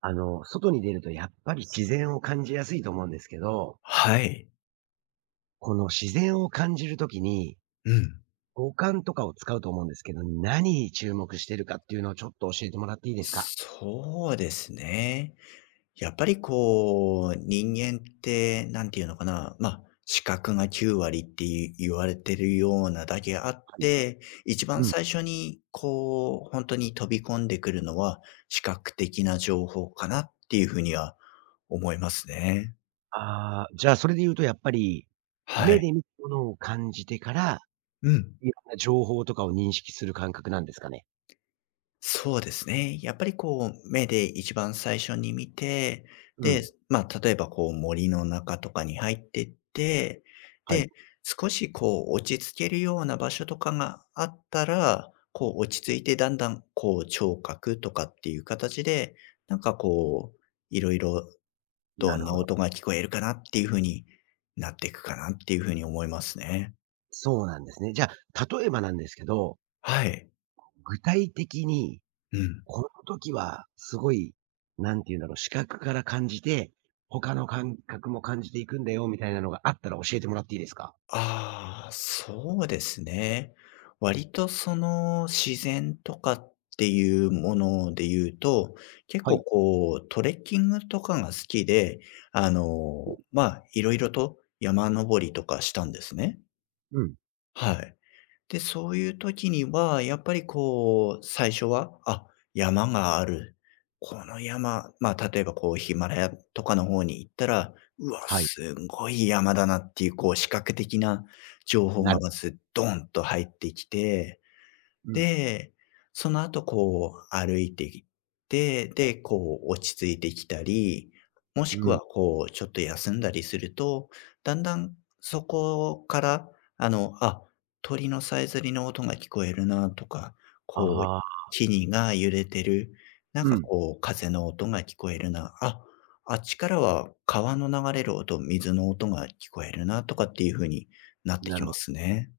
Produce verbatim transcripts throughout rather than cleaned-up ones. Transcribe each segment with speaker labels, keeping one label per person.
Speaker 1: あの、外に出るとやっぱり自然を感じやすいと思うんですけど、
Speaker 2: はい。
Speaker 1: この自然を感じるときに、
Speaker 2: うん。
Speaker 1: 五感とかを使うと思うんですけど、何に注目してるかっていうのをちょっと教えてもらっていいですか？
Speaker 2: そうですね。やっぱりこう、人間って、なんていうのかな、ま、あ視覚がきゅう割って言われてるようなだけあって、一
Speaker 1: う
Speaker 2: 番
Speaker 1: ん。
Speaker 2: 最初にこう、本当に飛び込んでくるのは、視覚的な情報かなっていうふうには思いますね。
Speaker 1: ああ、じゃあそれで言うとやっぱり、
Speaker 2: は
Speaker 1: 目
Speaker 2: い。
Speaker 1: で見たものを感じてから、
Speaker 2: うん。
Speaker 1: いろんな情報とかを認識する感覚なんですかね？
Speaker 2: そうですね。やっぱりこう、目で一番最初に見て、
Speaker 1: う
Speaker 2: で、
Speaker 1: ん。
Speaker 2: まあ、例えばこう森の中とかに入ってって、
Speaker 1: はい。
Speaker 2: で、少しこう落ち着けるような場所とかがあったら、こう落ち着いてだんだんこう聴覚とかっていう形で、なんかこう、いろいろど
Speaker 1: なる
Speaker 2: んな
Speaker 1: ほど。
Speaker 2: 音が聞こえるかなっていうふうになっていくかなっていうふうに思いますね。
Speaker 1: そうなんですね。じゃあ、例えばなんですけど、
Speaker 2: はい。
Speaker 1: 具体的に
Speaker 2: うん。
Speaker 1: この時は、すごい、なんていうんだろう、視覚から感じて、他の感覚も感じていくんだよ、みたいなのがあったら教えてもらっていいですか？
Speaker 2: ああ、そうですね。割とその自然とかっていうもので言うと、結
Speaker 1: はい。
Speaker 2: 構こうトレッキングとかが好きで、あの、まあ、いろいろと山登りとかしたんですね。
Speaker 1: うん。
Speaker 2: はい。で、そういう時には、やっぱりこう、最初は、あ、山がある。この山、まあ、例えばこう、ヒマラヤとかの方に行ったら、うわ、
Speaker 1: はい。
Speaker 2: すごい山だなっていう、こう、視覚的な情報
Speaker 1: な
Speaker 2: が
Speaker 1: る
Speaker 2: まず、ドンと入ってきて、
Speaker 1: うん、
Speaker 2: で、その後こう歩いてきて、で、こう落ち着いてきたり、もし
Speaker 1: う
Speaker 2: く
Speaker 1: ん。
Speaker 2: はこうちょっと休んだりすると、だんだんそこから、あの、あ、鳥のさえずりの音が聞こえるなとか、こう
Speaker 1: ああ。
Speaker 2: 木々が揺れてる、なん
Speaker 1: う
Speaker 2: か
Speaker 1: ん、
Speaker 2: こう風の音が聞こえるな、あ、あっちからは川の流れる音、水の音が聞こえるなとかっていう風になって
Speaker 1: な
Speaker 2: き
Speaker 1: るほ
Speaker 2: ま
Speaker 1: ど。
Speaker 2: すね。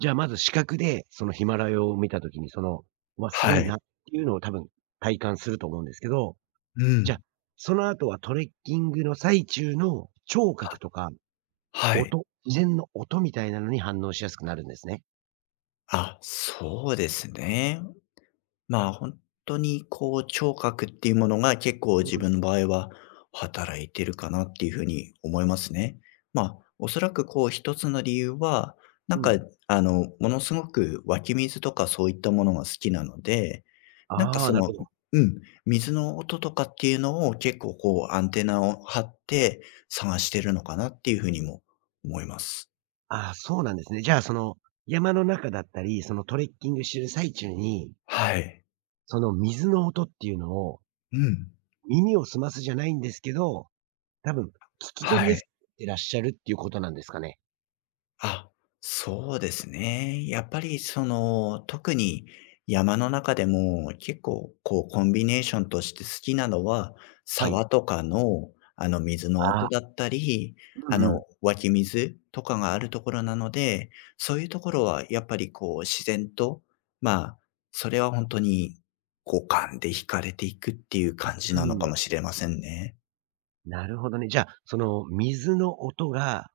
Speaker 1: じゃあ、まず視覚で、そのヒマラヤを見た時に、その、わ、すご
Speaker 2: は
Speaker 1: い
Speaker 2: い。
Speaker 1: なっていうのを多分体感すると思うんですけど、
Speaker 2: う
Speaker 1: じゃ、あ
Speaker 2: ん。
Speaker 1: その後はトレッキングの最中の聴覚
Speaker 2: は
Speaker 1: とか
Speaker 2: はい。
Speaker 1: 音、自然の音みたいなのに反応しやすくなるんですね。
Speaker 2: あ、そうですね。まあ、本当にこう、聴覚っていうものが結構
Speaker 1: う
Speaker 2: 自
Speaker 1: ん、
Speaker 2: 分の場合は働いてるかなっていうふうに思いますね。まあ、おそらくこう一つの理由は、な
Speaker 1: う
Speaker 2: んか
Speaker 1: ん。
Speaker 2: あの、ものすごく湧き水とかそういったものが好きなので、なんか
Speaker 1: ああ、
Speaker 2: そ
Speaker 1: なる
Speaker 2: の
Speaker 1: ほど。
Speaker 2: うん、水の音とかっていうのを結構こうアンテナを張って探してるのかなっていうふうにも思います。
Speaker 1: ああ、そうなんですね。じゃあ、その、山の中だったり、そのトレッキングしてる最中に、
Speaker 2: はい。
Speaker 1: その水の音っていうのを、
Speaker 2: うん。
Speaker 1: 耳を澄ますじゃないんですけど、多分、聞き取り
Speaker 2: は
Speaker 1: やすく
Speaker 2: い。
Speaker 1: なってらっしゃるっていうことなんですかね？
Speaker 2: あ、そうですね。やっぱりその、特に山の中でも結構こうコンビネーションとして好きなのは、
Speaker 1: はい。
Speaker 2: 沢とかのあの水の
Speaker 1: あ
Speaker 2: 音
Speaker 1: あ、
Speaker 2: だったり、
Speaker 1: う
Speaker 2: あ
Speaker 1: んう
Speaker 2: の
Speaker 1: ん。
Speaker 2: 湧き水とかがあるところなので、そういうところはやっぱりこう自然と、まあ、それは本当に五感で惹かれていくっていう感じ
Speaker 1: う
Speaker 2: なの
Speaker 1: ん。
Speaker 2: かもしれませんね。
Speaker 1: なるほどね。じゃあ、その水の音が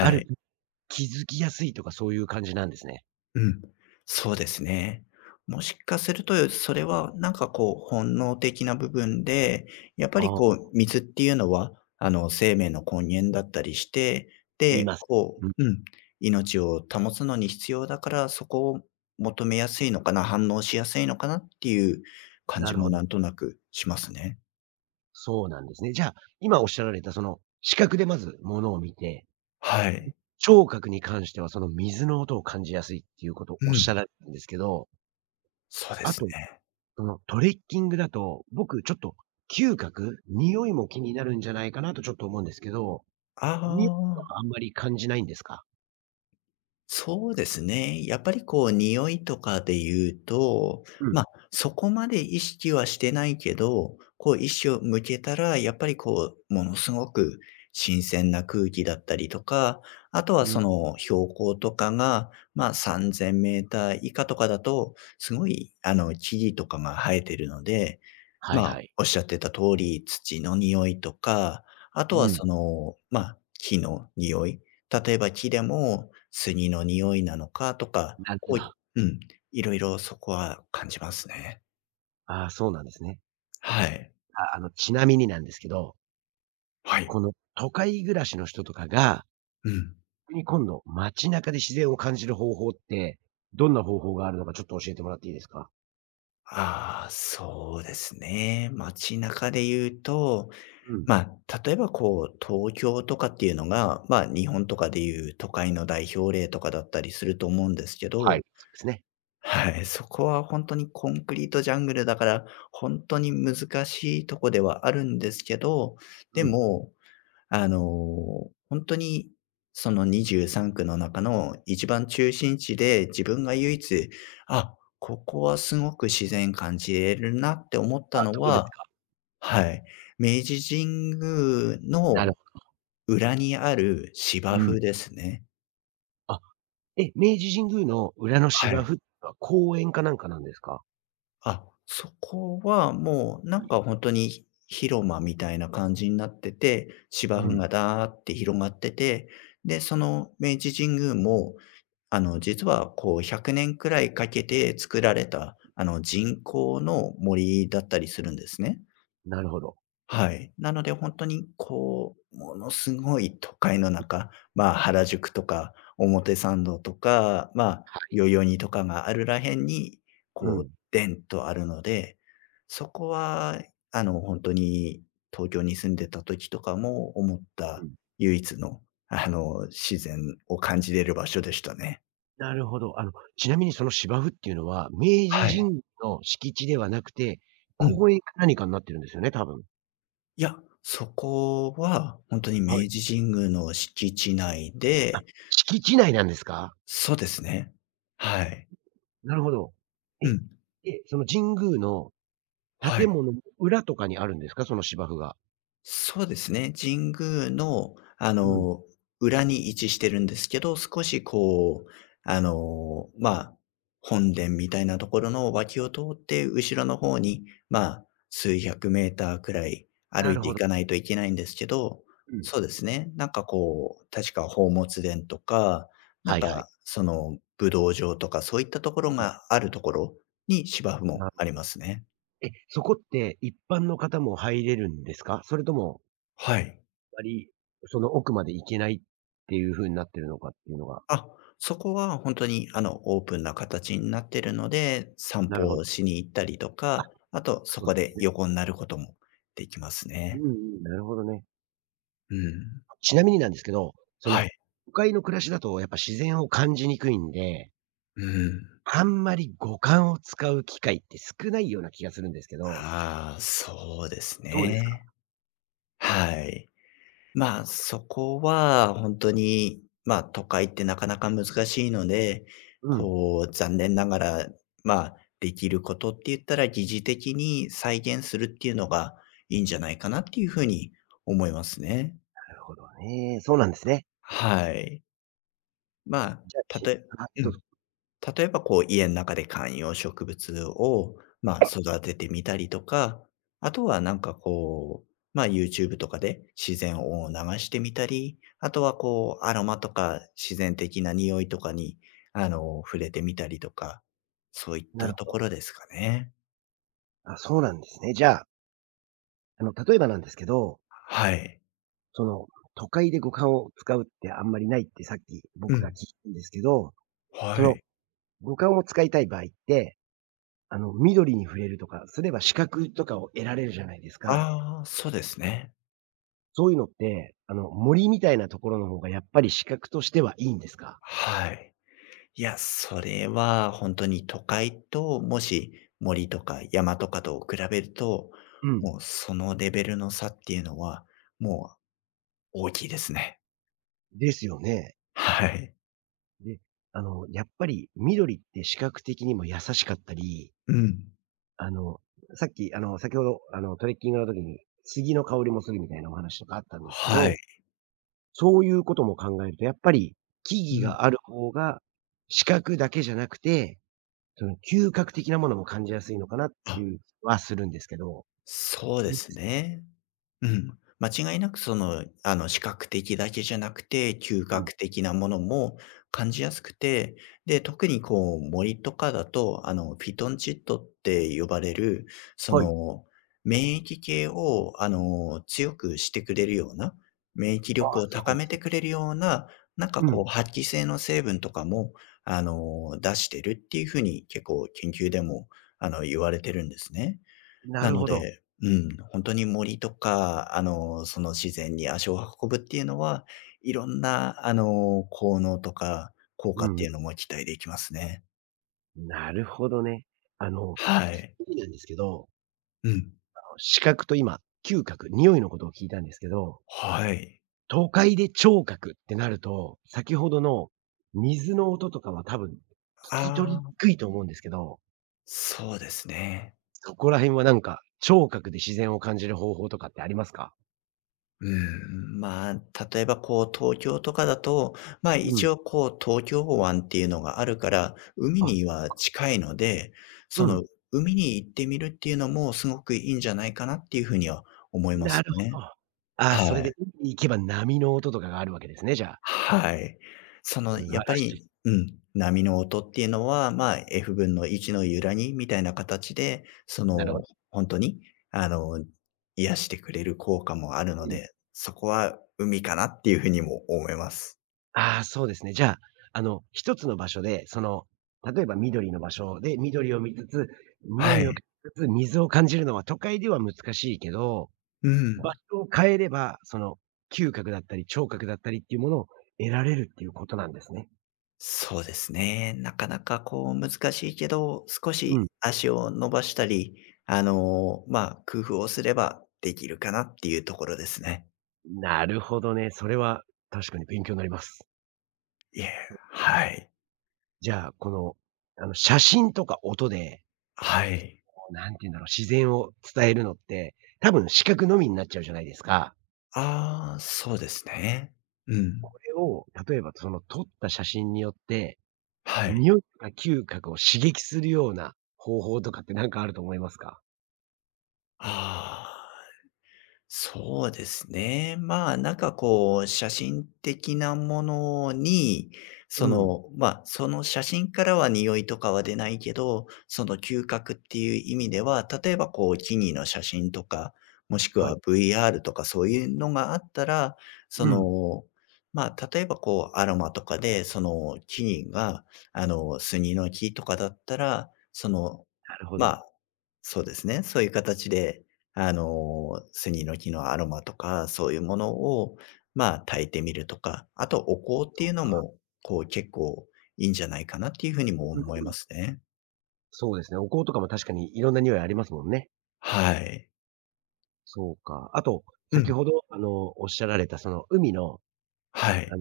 Speaker 1: ある、
Speaker 2: い。
Speaker 1: 気づきやすいとかそういう感じなんですね。
Speaker 2: うん、そうですね。もしかすると、それはなんかこう本能的な部分で、やっぱり
Speaker 1: あ
Speaker 2: こ
Speaker 1: あ、
Speaker 2: う水っていうのは、あの生命の根源だったりして、
Speaker 1: 言い
Speaker 2: で、
Speaker 1: ます。
Speaker 2: こ
Speaker 1: うん、
Speaker 2: う、うん、命を保つのに必要だから、そこを求めやすいのかな、反応しやすいのかなっていう感
Speaker 1: な
Speaker 2: じ
Speaker 1: るほ
Speaker 2: も
Speaker 1: ど。
Speaker 2: なんとなくしますね。
Speaker 1: そうなんですね。じゃあ、今おっしゃられたその、視覚でまず物を見て、
Speaker 2: はい。
Speaker 1: 聴覚に関しては、その水の音を感じやすいっていうことを
Speaker 2: う
Speaker 1: おっし
Speaker 2: ん、
Speaker 1: ゃられたんですけど、
Speaker 2: そうで
Speaker 1: あ
Speaker 2: す
Speaker 1: と、
Speaker 2: ね。
Speaker 1: そのトレッキングだと、僕ちょっと嗅覚、匂いも気になるんじゃないかなとちょっと思うんですけど、
Speaker 2: あ
Speaker 1: 匂いと
Speaker 2: あ。
Speaker 1: かあんまり感じないんですか？
Speaker 2: そうですね。やっぱりこう匂いとかで言うと、
Speaker 1: う
Speaker 2: ま
Speaker 1: ん、
Speaker 2: あ、そこまで意識はしてないけど、こう意識を向けたら、やっぱりこう、ものすごく新鮮な空気だったりとか、あとは
Speaker 1: うん。
Speaker 2: その標高とかが、まあ、さん れい ぜろ ぜろーター以下とかだと、すごいあの木々とかが生えてるので、
Speaker 1: はい
Speaker 2: ま
Speaker 1: は
Speaker 2: あ、
Speaker 1: い。
Speaker 2: おっしゃってた通り、土の匂いとか、あと
Speaker 1: う
Speaker 2: は
Speaker 1: ん、
Speaker 2: その、まあ、木の匂い、例えば木でも杉の匂いなのかとか、
Speaker 1: なるほ
Speaker 2: こ
Speaker 1: ど。
Speaker 2: ううん、いろいろそこは感じますね。
Speaker 1: ああ、そうなんですね。
Speaker 2: はい。
Speaker 1: あ、あの、ちなみになんですけど、
Speaker 2: はい。
Speaker 1: この都会暮らしの人とかが、
Speaker 2: うん。
Speaker 1: 逆に今度街中で自然を感じる方法って、どんな方法があるのかちょっと教えてもらっていいですか？
Speaker 2: ああ、そうですね。街中で言うと、
Speaker 1: うん。
Speaker 2: まあ、例えばこう、東京とかっていうのが、まあ、日本とかでいう都会の代表例とかだったりすると思うんですけ
Speaker 1: は
Speaker 2: ど、
Speaker 1: い、そうですね。
Speaker 2: はい、そこは本当にコンクリートジャングルだから、本当に難しいとこではあるんですけど、で
Speaker 1: うん。
Speaker 2: もあの、本当に、そのにじゅうさんく区の中の一番中心地で、自分が唯一、あ、ここはすごく自然感じれるなって思った
Speaker 1: あ、
Speaker 2: の
Speaker 1: どこです
Speaker 2: は、
Speaker 1: か？
Speaker 2: はい、明治神宮
Speaker 1: なる
Speaker 2: の
Speaker 1: ほ
Speaker 2: 裏にある
Speaker 1: ど。
Speaker 2: 芝
Speaker 1: うん。
Speaker 2: 生ですね。
Speaker 1: あ、え、明治神宮の裏の
Speaker 2: は
Speaker 1: 芝
Speaker 2: い。
Speaker 1: 生は公園かなんかなんですか？
Speaker 2: あ、そこはもうなんか本当に広間みたいな感じになってて、芝
Speaker 1: う
Speaker 2: 生
Speaker 1: ん。
Speaker 2: がだーって広がってて、で、その明治神宮もあの、実はこう100年くねんくらいかけて作られた、あの、人工の森だったりするんですね。
Speaker 1: なるほど。は
Speaker 2: はい。なので本当にこう、ものすごい都会の中、まあ、原宿とか表参道とか、まあ、
Speaker 1: い。
Speaker 2: 代々木とかがあるらへんに、
Speaker 1: う
Speaker 2: こ
Speaker 1: ん、
Speaker 2: う、でんとあるので、そこは、あの、本当に東京に住んでた時とかも思っ
Speaker 1: う
Speaker 2: た
Speaker 1: ん。
Speaker 2: 唯一の、あの、自然を感じれる場所でしたね。
Speaker 1: なるほど。あの、ちなみにその芝生っていうのは、明治
Speaker 2: はい。
Speaker 1: 神宮の敷地ではなくて、
Speaker 2: うん。
Speaker 1: 公園か何かになってるんですよね、多分。
Speaker 2: いや、そこは本当に
Speaker 1: は
Speaker 2: 明
Speaker 1: い。
Speaker 2: 治神宮の敷地内
Speaker 1: あ、
Speaker 2: で、
Speaker 1: 敷地内なんですか？
Speaker 2: そうですね。はい。
Speaker 1: なるほど。
Speaker 2: う
Speaker 1: え、
Speaker 2: ん。
Speaker 1: え、その神宮の
Speaker 2: は
Speaker 1: 建
Speaker 2: い。
Speaker 1: 物の裏とかにあるんですか？その芝生が。
Speaker 2: そうですね。神宮の、あ
Speaker 1: うん。
Speaker 2: の、裏に位置してるんですけど、少しこう、あの、まあ、本殿みたいなところの脇を通って、後ろの方に、まあ、数百メーターくらい
Speaker 1: な
Speaker 2: 歩い
Speaker 1: る
Speaker 2: て
Speaker 1: ほ
Speaker 2: い
Speaker 1: ど。
Speaker 2: かないといけないんですけど、
Speaker 1: うん。
Speaker 2: そうですね。なんかこう、確か宝物殿とか、な
Speaker 1: は
Speaker 2: ん
Speaker 1: いはい。
Speaker 2: かその武道場とかそういったところ
Speaker 1: うん。
Speaker 2: があるところに芝生
Speaker 1: な
Speaker 2: もありますね。
Speaker 1: え、そこって一般の方も入れるんですか？それとも、
Speaker 2: はい。
Speaker 1: あまり、その奥まで行けないっていう風になってるのかっていうのが。
Speaker 2: あ、そこは本当に、あの、オープンな形になってるので、散
Speaker 1: なる
Speaker 2: 歩
Speaker 1: ほ
Speaker 2: を
Speaker 1: ど。
Speaker 2: しに行ったりと
Speaker 1: あ、
Speaker 2: か、あとそ
Speaker 1: そうなん
Speaker 2: こ
Speaker 1: で
Speaker 2: で
Speaker 1: すね。
Speaker 2: 横になることもできます
Speaker 1: うん
Speaker 2: ね。
Speaker 1: うん、なるほどね。
Speaker 2: うん。
Speaker 1: ちなみになんですけど、そ
Speaker 2: は
Speaker 1: の、
Speaker 2: い。
Speaker 1: 都会の暮らしだとやっぱ自然を感じにくいんで、
Speaker 2: うん。
Speaker 1: あんまり五感を使う機会って少ないような気がするんですけど、
Speaker 2: ああ、そうです
Speaker 1: どうですか？
Speaker 2: ね。はい。まあ、そこは本当に、ま、あ都会ってなかなか難しいので、
Speaker 1: うん、
Speaker 2: こう、残念ながら、ま、あできることって言ったら、擬似的に再現するっていうのがいいんじゃないかなっていうふうに思いますね。
Speaker 1: なるほどね。そうなんですね。
Speaker 2: はい。まあ、
Speaker 1: じゃあ、
Speaker 2: た
Speaker 1: ち
Speaker 2: とえう
Speaker 1: どうぞ。
Speaker 2: ん。例えば、こう、家の中で観葉植物を、まあ、育ててみたりとか、あとはなんか、こう、まあ、YouTube とかで自然音を流してみたり、あとは、こう、アロマとか自然的な匂いとかに、あの、触れてみたりとか、そういっ
Speaker 1: なる
Speaker 2: たと
Speaker 1: ほ
Speaker 2: こ
Speaker 1: ど。
Speaker 2: ろですかね。
Speaker 1: あ、そうなんですね。じゃあ、あの、例えばなんですけど
Speaker 2: はい。
Speaker 1: その、都会で五感を使うってあんまりないってさっき
Speaker 2: う
Speaker 1: 僕が聞い
Speaker 2: ん。
Speaker 1: たんですけど、そ
Speaker 2: は
Speaker 1: の
Speaker 2: い。
Speaker 1: 五感を使いたい場合って、あの、緑に触れるとかすれば視覚とかを得られるじゃないですか。
Speaker 2: ああ、そうですね。
Speaker 1: そういうのって、あの、森みたいなところの方がやっぱり視覚としてはいいんですか？
Speaker 2: はい。いや、それは本当に都会と、もし森とか山とかと比べると、
Speaker 1: うん。
Speaker 2: もうそのレベルの差っていうのは、もう大きいですね。
Speaker 1: ですよね。
Speaker 2: はい。
Speaker 1: で、あの、やっぱり緑って視覚的にも優しかったり、
Speaker 2: うん。
Speaker 1: あの、さっき、あの、先ほど、あの、トレッキングの時に杉の香りもするみたいなお話とかあったんですけ
Speaker 2: は
Speaker 1: ど、
Speaker 2: い。
Speaker 1: そういうことも考えると、やっぱり木
Speaker 2: う
Speaker 1: 々
Speaker 2: ん。
Speaker 1: がある方が、視覚だけじゃなくて、その嗅覚的なものも感じやすいのかなって
Speaker 2: あ、
Speaker 1: いう気はするんですけど。ど
Speaker 2: そう
Speaker 1: う
Speaker 2: で
Speaker 1: で
Speaker 2: す
Speaker 1: す
Speaker 2: ね。うん。間違いなくその、あの、視覚的だけじゃなくて、嗅
Speaker 1: か？うん。
Speaker 2: 覚的なものも感じやすくて、で、特にこう森とかだと、あの、フィトンチッドって呼ばれる、そ
Speaker 1: はい。
Speaker 2: の、免疫系を、あの、強くしてくれるような、免疫
Speaker 1: あ
Speaker 2: 力
Speaker 1: あ、
Speaker 2: を
Speaker 1: そうなん
Speaker 2: 高
Speaker 1: で
Speaker 2: め
Speaker 1: す
Speaker 2: て
Speaker 1: ね。
Speaker 2: くれるような、なんか
Speaker 1: うん。
Speaker 2: こう、発揮性の成分とかも、あの、出してるっていうふうに結構研究でも、あの、言われてるんですね。
Speaker 1: な
Speaker 2: な
Speaker 1: る
Speaker 2: の
Speaker 1: ほど。
Speaker 2: で、うん、本当に森とか、あの、その自然に足を運ぶっていうのは、いろんな、あの、効能とか効
Speaker 1: う
Speaker 2: 果っ
Speaker 1: んうん。
Speaker 2: ていうのも期待できますね。
Speaker 1: なるほどね。あの、
Speaker 2: はい。
Speaker 1: 次なんですけど、
Speaker 2: うん。
Speaker 1: あの、視覚と今、嗅覚、匂いのことを聞いたんですけど、
Speaker 2: はい。
Speaker 1: 都会で聴覚ってなると、先ほどの水の音とかは多分聞き取りに
Speaker 2: ああ、
Speaker 1: くいと思うんですけど、
Speaker 2: そうですね。
Speaker 1: そこら辺はなんか、聴覚で自然を感じる方法とかってありますか？
Speaker 2: うん、まあ、例えばこう東京とかだと、まあ、
Speaker 1: うん。
Speaker 2: 一応こう東京湾っていうのがあるから、海
Speaker 1: あ、
Speaker 2: には近いので、
Speaker 1: う
Speaker 2: その
Speaker 1: ん。
Speaker 2: 海に行ってみるっていうのもすごくいいんじゃないかなっていうふうには思いま
Speaker 1: な
Speaker 2: す
Speaker 1: るほ
Speaker 2: ね。
Speaker 1: ど。ああ、
Speaker 2: は
Speaker 1: それ
Speaker 2: い。
Speaker 1: で海に行けば波の音とかがあるわけですね、じゃあ。
Speaker 2: はい。そ
Speaker 1: 素
Speaker 2: の、やっ
Speaker 1: 晴
Speaker 2: ぱ
Speaker 1: らしい。
Speaker 2: りうん、波の音っていうのは、まあ、F 分のいちの揺らぎみたいな形で、そ
Speaker 1: なるほ
Speaker 2: の、
Speaker 1: ど。
Speaker 2: ほんとに、あの、癒してくれる効果もあるの
Speaker 1: うん。
Speaker 2: で、そこは海かなっていうふうにも思います。
Speaker 1: ああ、そうですね。じゃあ、あの、一つの場所で、その、例えば緑の場所で緑を見つつ、匂
Speaker 2: は
Speaker 1: いを嗅
Speaker 2: い。
Speaker 1: ぎつつ、水を感じるのは都会では難しいけど、
Speaker 2: う
Speaker 1: 場
Speaker 2: ん。
Speaker 1: 所を変えれば、その、嗅覚だったり聴覚だったりっていうものを得られるっていうことなんですね。
Speaker 2: そうですね。なかなかこう難しいけど、少
Speaker 1: うん。
Speaker 2: し足を伸ばしたり、あの、まあ、工夫をすればできるかなっていうところですね。
Speaker 1: なるほどね。それは確かに勉強になります。
Speaker 2: いえ、はい。
Speaker 1: じゃあ、この、あの、写真とか音で、
Speaker 2: はい。
Speaker 1: こう、なんて言うんだろう、自然を伝えるのって、多分視覚のみになっちゃうじゃないですか。
Speaker 2: ああ、そうですね。う
Speaker 1: こ
Speaker 2: ん。
Speaker 1: れを、例えばその撮った写真によって、
Speaker 2: はい。
Speaker 1: 匂いとか嗅覚を刺激するような方法とかってなんかあると思いますか？
Speaker 2: ああ。そうですね。まあ、なんかこう、写真的なものに、
Speaker 1: う
Speaker 2: そ
Speaker 1: ん。
Speaker 2: の、まあ、その写真からは匂いとかは出ないけど、その嗅覚っていう意味では、例えばこう、木々の写真とか、もしく
Speaker 1: はい。
Speaker 2: は ブイアール とかそういうのがあったら、そ
Speaker 1: うん。
Speaker 2: の、まあ、例えばこう、アロマとかで、その木々が、あの、スギの木とかだったら、その、
Speaker 1: なるほ
Speaker 2: ま
Speaker 1: ど。
Speaker 2: あ、そうですね。そういう形で、あの、スギの木のアロマとか、そういうものを、まあ、焚いてみるとか、あとお香っていうの
Speaker 1: そ
Speaker 2: も、こう、結構いいんじゃないかなっていうふうに
Speaker 1: う。
Speaker 2: も
Speaker 1: う
Speaker 2: 思い
Speaker 1: ん。
Speaker 2: ますね。
Speaker 1: そうですね。お香とかも確かにいろんな匂いありますもんね。
Speaker 2: はい。
Speaker 1: そうか。あと、
Speaker 2: う
Speaker 1: 先
Speaker 2: ん。
Speaker 1: ほど、あの、おっしゃられたその海の、
Speaker 2: は
Speaker 1: あ
Speaker 2: い。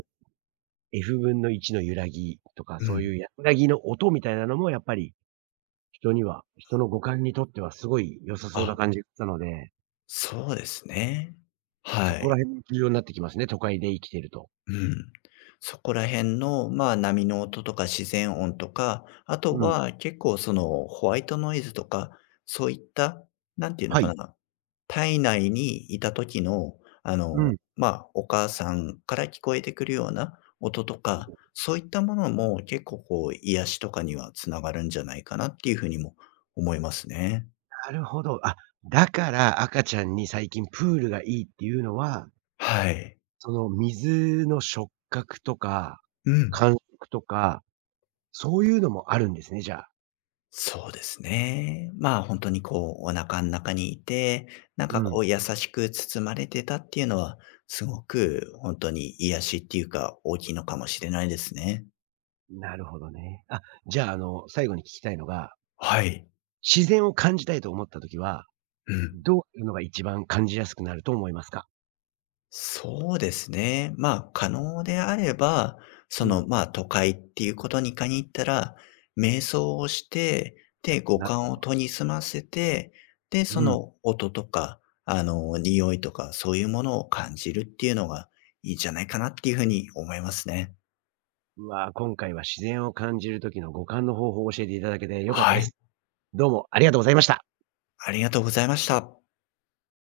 Speaker 1: F 分のいちの揺らぎとか、
Speaker 2: う
Speaker 1: そう
Speaker 2: ん。
Speaker 1: いう揺らぎの音みたいなのもやっぱり、人には人の五感にとってはすごい良さそうな
Speaker 2: あ、
Speaker 1: 感じがしたので、
Speaker 2: そうですね。
Speaker 1: そ
Speaker 2: は
Speaker 1: こら
Speaker 2: い。
Speaker 1: 辺も重要になってきますね、都会で生きてると。
Speaker 2: うん。そこら辺の、まあ、波の音とか自然音とか、あと
Speaker 1: うん。
Speaker 2: は結構そのホワイトノイズとか、そういった、なんていうの
Speaker 1: はい。
Speaker 2: かな、体内にいた時の、あ
Speaker 1: う
Speaker 2: の、
Speaker 1: ん。
Speaker 2: まあ、お母さんから聞こえてくるような音とか、そういったものも結構こう、癒しとかにはつながるんじゃないかなっていうふうにも思いますね。
Speaker 1: なるほど。あ、だから赤ちゃんに最近プールがいいっていうのは、
Speaker 2: はい。
Speaker 1: その水の触覚とか、
Speaker 2: うん。
Speaker 1: 感触とか、そういうのもあるんですね、じゃあ。
Speaker 2: そうですね。まあ、本当にこう、お腹の中にいて、なん
Speaker 1: う
Speaker 2: か
Speaker 1: ん。
Speaker 2: こう優しく包まれてたっていうのは、すごく本当に癒しっていうか、大きいのかもしれないですね。
Speaker 1: なるほどね。あ、じゃあ、あの、最後に聞きたいのが、
Speaker 2: はい。
Speaker 1: 自然を感じたいと思った時は
Speaker 2: うん。
Speaker 1: どういうのが一番感じやすくなると思いますか？
Speaker 2: そうですね。まあ、可能であれば、
Speaker 1: う
Speaker 2: そ
Speaker 1: ん、
Speaker 2: の、まあ、都会っていうことに限ったら、瞑想をして、で、五
Speaker 1: なるほ
Speaker 2: 感を
Speaker 1: ど。
Speaker 2: 研ぎ澄ませて、で、
Speaker 1: う
Speaker 2: そ
Speaker 1: ん。
Speaker 2: の音とか、あの、匂いとか、そういうものを感じるっていうのがいいんじゃないかなっていうふうに思いますね。
Speaker 1: うわ、今回は自然を感じる時の五感の方法を教えていただけて良かった
Speaker 2: は
Speaker 1: で
Speaker 2: い。
Speaker 1: す。どうもありがとうございました。
Speaker 2: ありがとうございました。